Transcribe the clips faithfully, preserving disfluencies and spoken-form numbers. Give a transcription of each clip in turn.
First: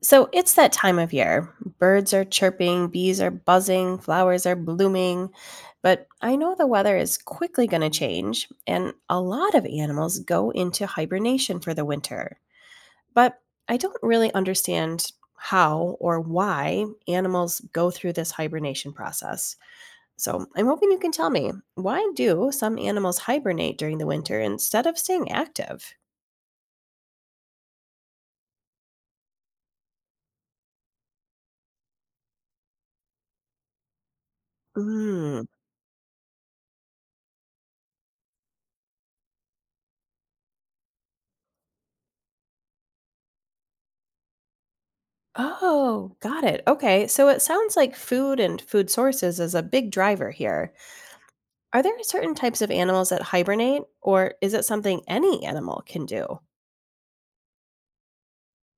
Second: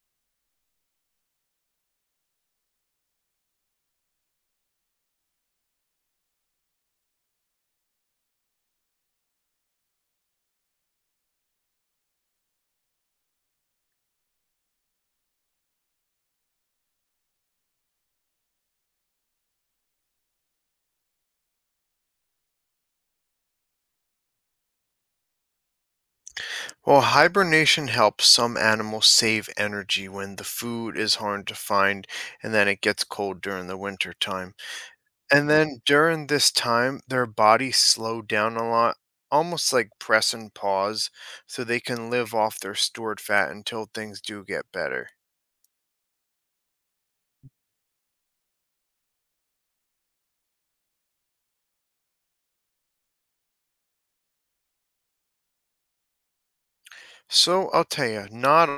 So it's that time of year. Birds are chirping, bees are buzzing, flowers are blooming. But I know the weather is quickly going to change, and a lot of animals go into hibernation for the winter. But I don't really understand how or why animals go through this hibernation process. So I'm hoping you can tell me, why do some animals hibernate during the winter instead of staying active? While hibernation helps some animals save energy when the food is hard to find and then it gets cold during the winter time. Hmm. And then during this time, their bodies slow down a lot, almost like press and pause, so they can live off their stored fat until things do get better. Oh, got it. Okay. So it sounds like food and food sources is a big driver here. Are there certain types of animals that hibernate, or is it something any animal can do? So I'll tell you, not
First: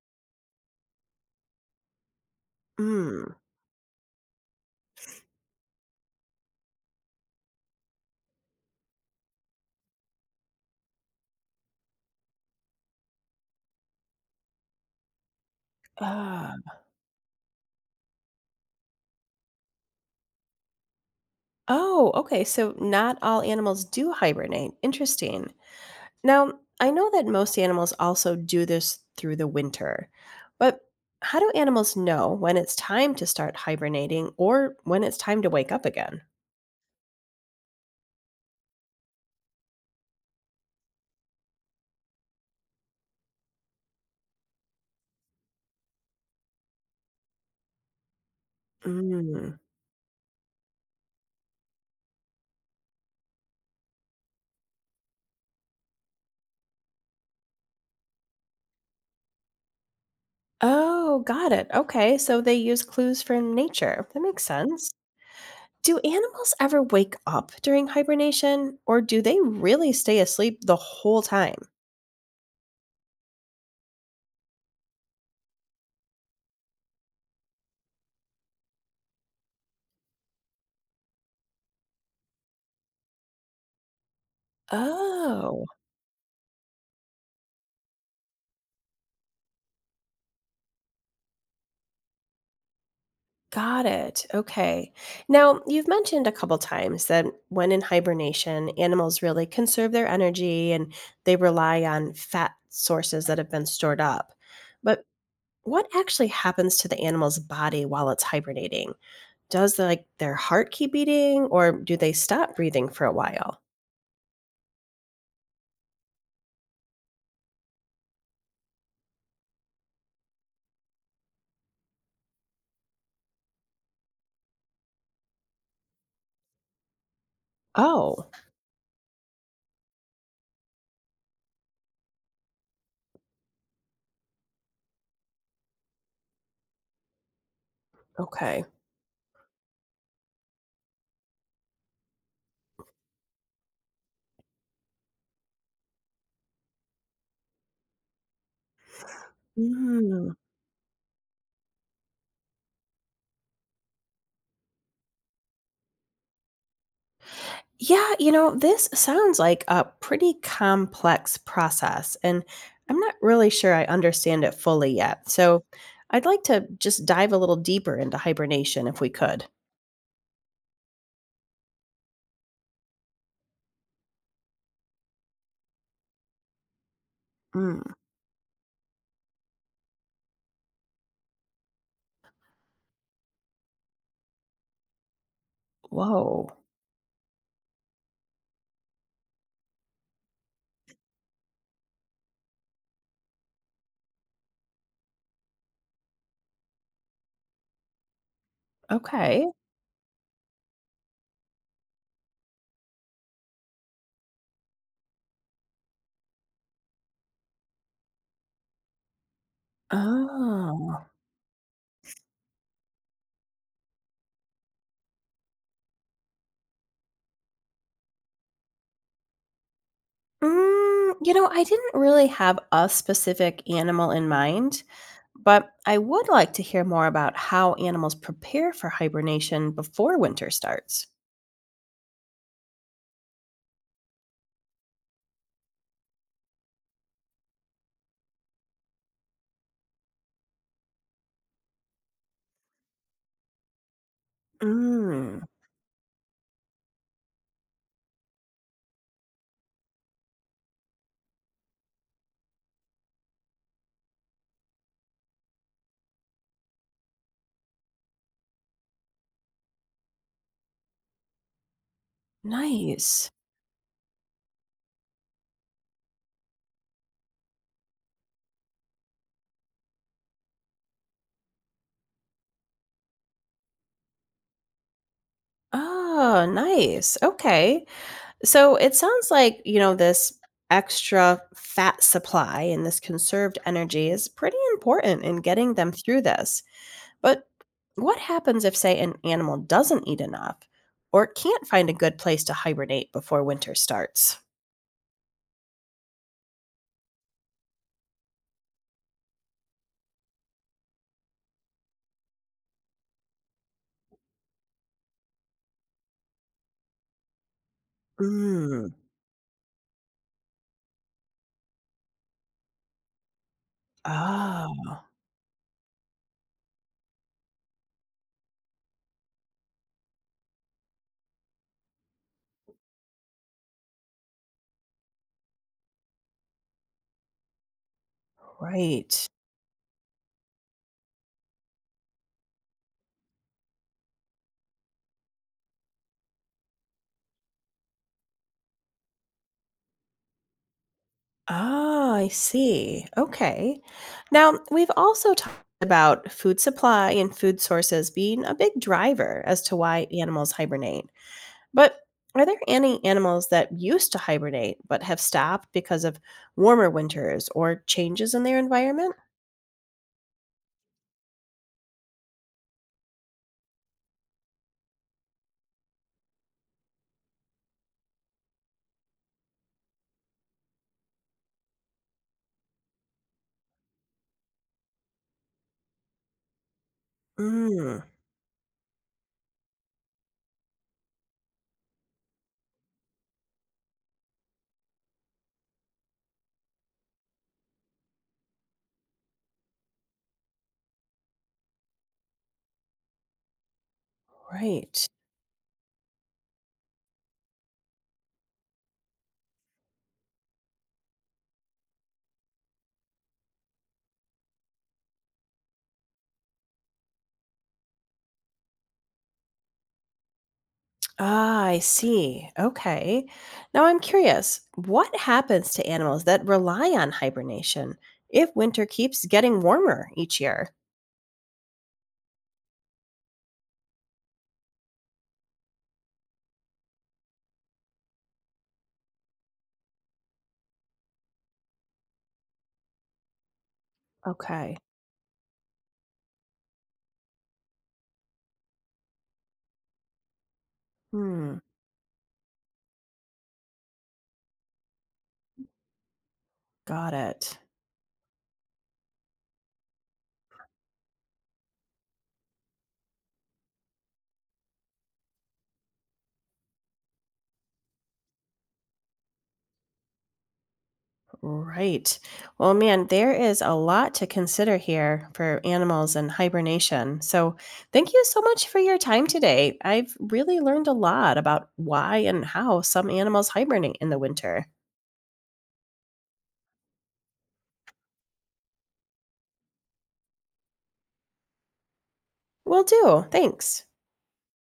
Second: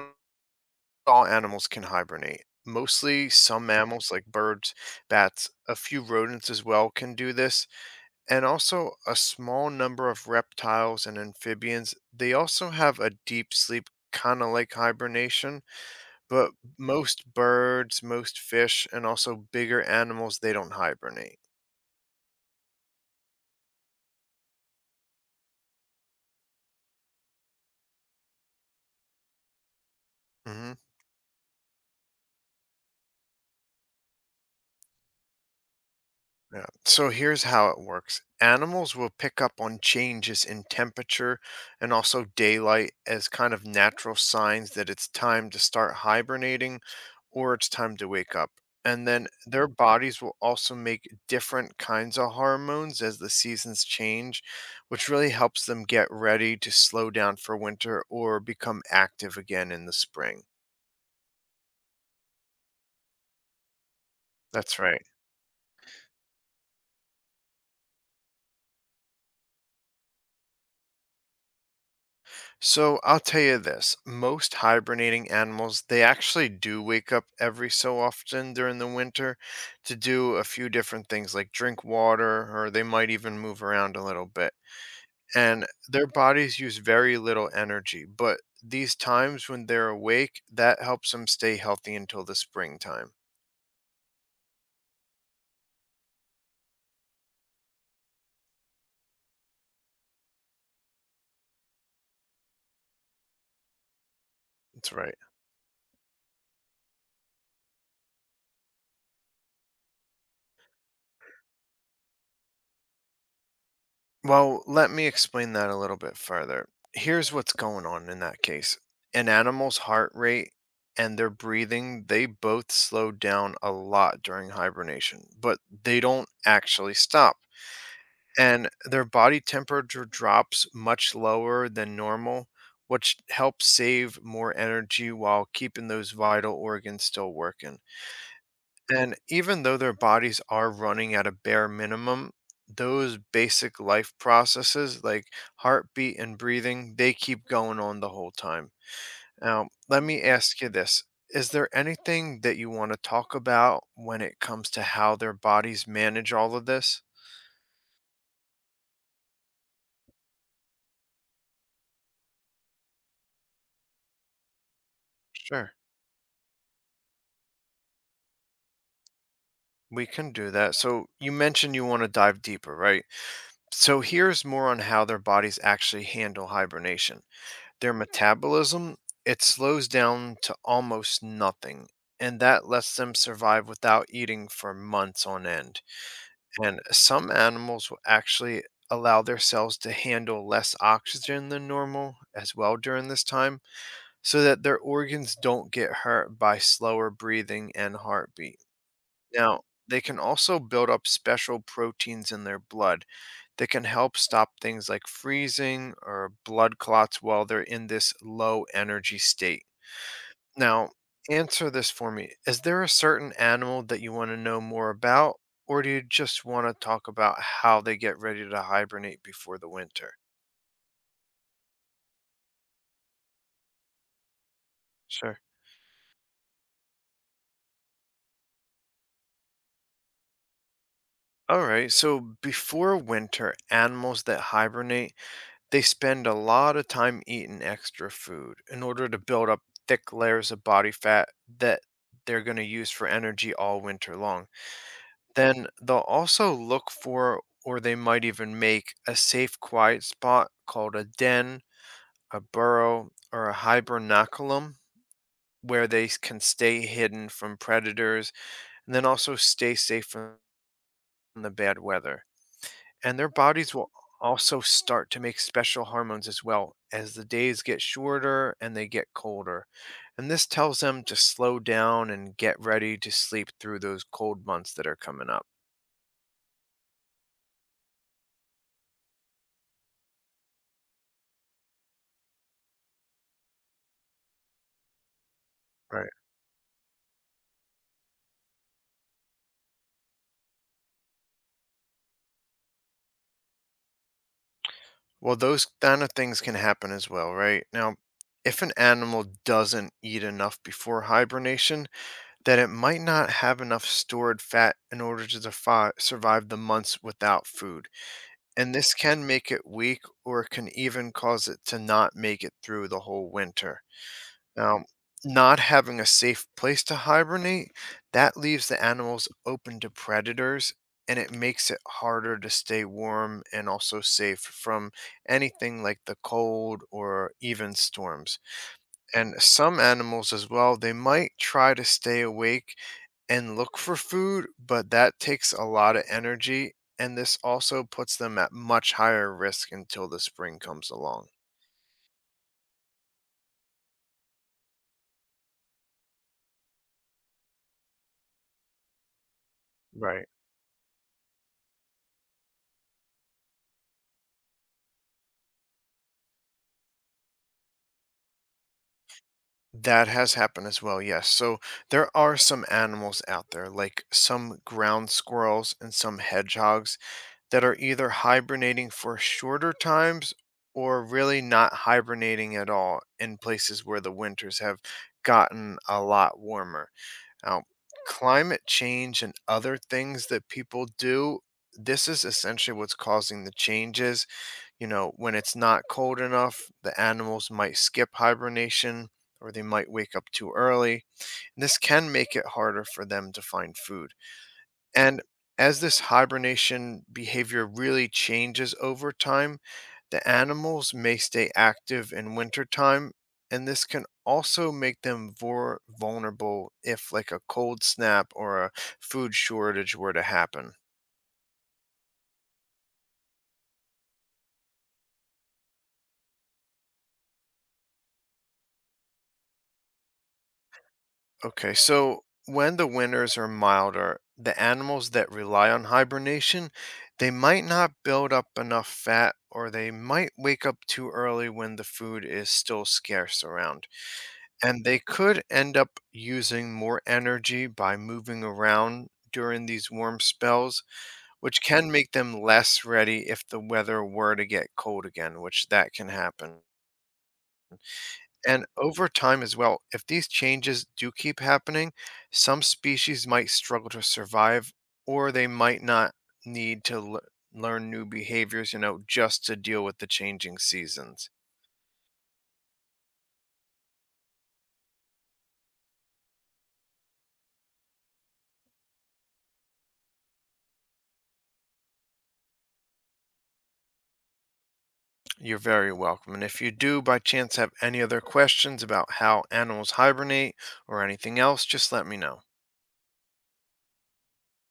all animals can hibernate. Mostly Hmm. some mammals like birds, bats, a few rodents as well can do this, and also a small number of reptiles and amphibians. They also have a deep sleep, kind of like hibernation, but Ah. most birds, most fish, and also bigger animals, they don't hibernate. Oh, okay. So not all animals do hibernate. Interesting. Now, I know that most animals also do this through the winter, hmm but how do animals know when it's time to start hibernating or when it's time to wake up again? Yeah. So here's how it works. Animals will pick up on changes in temperature and also daylight as kind of natural signs that it's time to start hibernating or it's time to wake up. And then Mm. their bodies will also make different kinds of hormones as the seasons change, which really helps them get ready to slow down for winter or become active again in the spring. Oh, got it. Okay, so they use clues from nature. That makes That's sense. right. Do animals ever wake up during hibernation or do they really stay asleep the whole time? So I'll tell you this, most hibernating animals, they actually do wake up every so often during the winter to do a few different things like drink water or they might even move around a little bit. Oh, And their bodies use very little energy, but these times when they're awake, that helps them stay healthy until the springtime. got it. Okay. Now, you've mentioned a couple times that when in hibernation, animals really conserve their energy and they rely on fat sources that have been stored up. That's But right. what actually happens to the animal's body while it's hibernating? Does, like, their heart keep beating, or do they stop breathing for a while? Well, let me explain that a little bit further. Here's what's going on in that case. An animal's heart rate and their breathing, they both slow down a lot during hibernation, but they don't actually stop. Oh, And their body temperature drops much lower than normal, which helps save more energy while keeping those vital organs still working. okay. And even though their bodies are running at a bare minimum, those basic life processes like heartbeat and breathing, they keep going on the whole time. Now, let me Mm. ask you this. Is there anything that you want to talk about when it comes to how their bodies manage all of this? Yeah, you know, this sounds like a pretty complex process, and I'm not really sure I understand it fully yet. So Sure. I'd like to just dive a little deeper into hibernation if we could. We can do that. So, you mentioned you want to dive deeper, right? So, here's more on how their bodies actually handle hibernation. Mm, Their metabolism, it slows down to almost nothing, and that lets them survive without eating for months on end. whoa. And some animals will actually allow their cells to handle less oxygen than normal as well during this time so that their organs don't get hurt by slower breathing and heartbeat. Okay. Now, they can also build up special proteins in their blood that can help stop things like freezing or blood clots while they're in this low energy state. Now, Oh. answer this for me. Is there a certain animal that you want to know more about, or do you just want to talk about how they get ready to hibernate before the winter? Mm, you know, I didn't really have a specific animal in mind, Sure. but I would like to hear more about how animals prepare for hibernation before winter starts. All right. So before winter, animals that hibernate, they spend a lot of time eating extra food in order to build up thick layers of body fat that they're going to use for energy all winter long. Mm, Then they'll also look for, or they might even make, a safe, quiet spot called a den, a burrow, or a hibernaculum where they s- can stay hidden from predators and then also stay safe from the bad weather. And their nice. bodies will also start to make special hormones as well as the days get shorter and they get colder. And this tells them to slow down and get ready to sleep through those cold months that are coming up. Oh, nice. Okay. So it sounds like, you know, this extra fat supply and this conserved energy is pretty important in getting them through this. But what happens if, say, an animal doesn't eat enough or can't find a good place to hibernate before winter starts? Well, those kind of things can happen as well, right? Now, if an animal doesn't eat enough before hibernation, then it might not have enough stored fat in order to defi- survive the months without food. And this Mm. can make it weak or it can even cause it to not make it through the whole winter. Now, Oh, not having a safe place to hibernate, that leaves the animals open to predators and it makes it harder to stay warm and also safe from anything like the cold or even storms. right. And some animals as well, they might try to stay awake and look for food, but that takes a lot of energy and this also puts them at much higher risk until the spring comes along. Ah, I see. Okay. Now, we've also talked about food supply and food sources being a big driver as to why Right. animals hibernate. But are there any animals that used to hibernate but have stopped because of warmer winters or changes in their environment? That has happened as well, yes. So there are some animals out there, like some ground squirrels and some hedgehogs, that are either hibernating for shorter times or really not hibernating at all in places where the winters have gotten a lot warmer. Now, Mm, climate change and other things that people do, this is essentially what's causing the changes. You know, when it's not cold enough, the animals might skip hibernation or they might wake up too early. This can make it harder for them to find food. right. And as this hibernation behavior really changes over time, the animals may stay active in wintertime, and this can also make them more vulnerable if, like, a cold snap or a food shortage were to happen. Ah, I see. Okay. Now I'm curious, what happens to animals that rely on hibernation if winter keeps getting warmer each year? Okay, so when the winters are milder, the animals that rely on hibernation, they might not build up enough fat or they might wake up too early when the food is still scarce around. Okay. And they could end up using more energy by moving around during these warm spells, Hmm. which can make them less ready if the weather were to get cold again, which that can happen. Got it. And over time as well, if these changes do keep happening, some species might struggle to survive or they might not need to l- learn new behaviors, you know, just to deal with the changing seasons. Right. Well, man, there is a lot to consider here for animals and hibernation. So, thank you so much for your time today. I've really learned a lot about why and how some animals hibernate in the winter. You're very welcome. And if you do by chance have any other questions about how animals hibernate or anything else, just let me know. Will do. Thanks.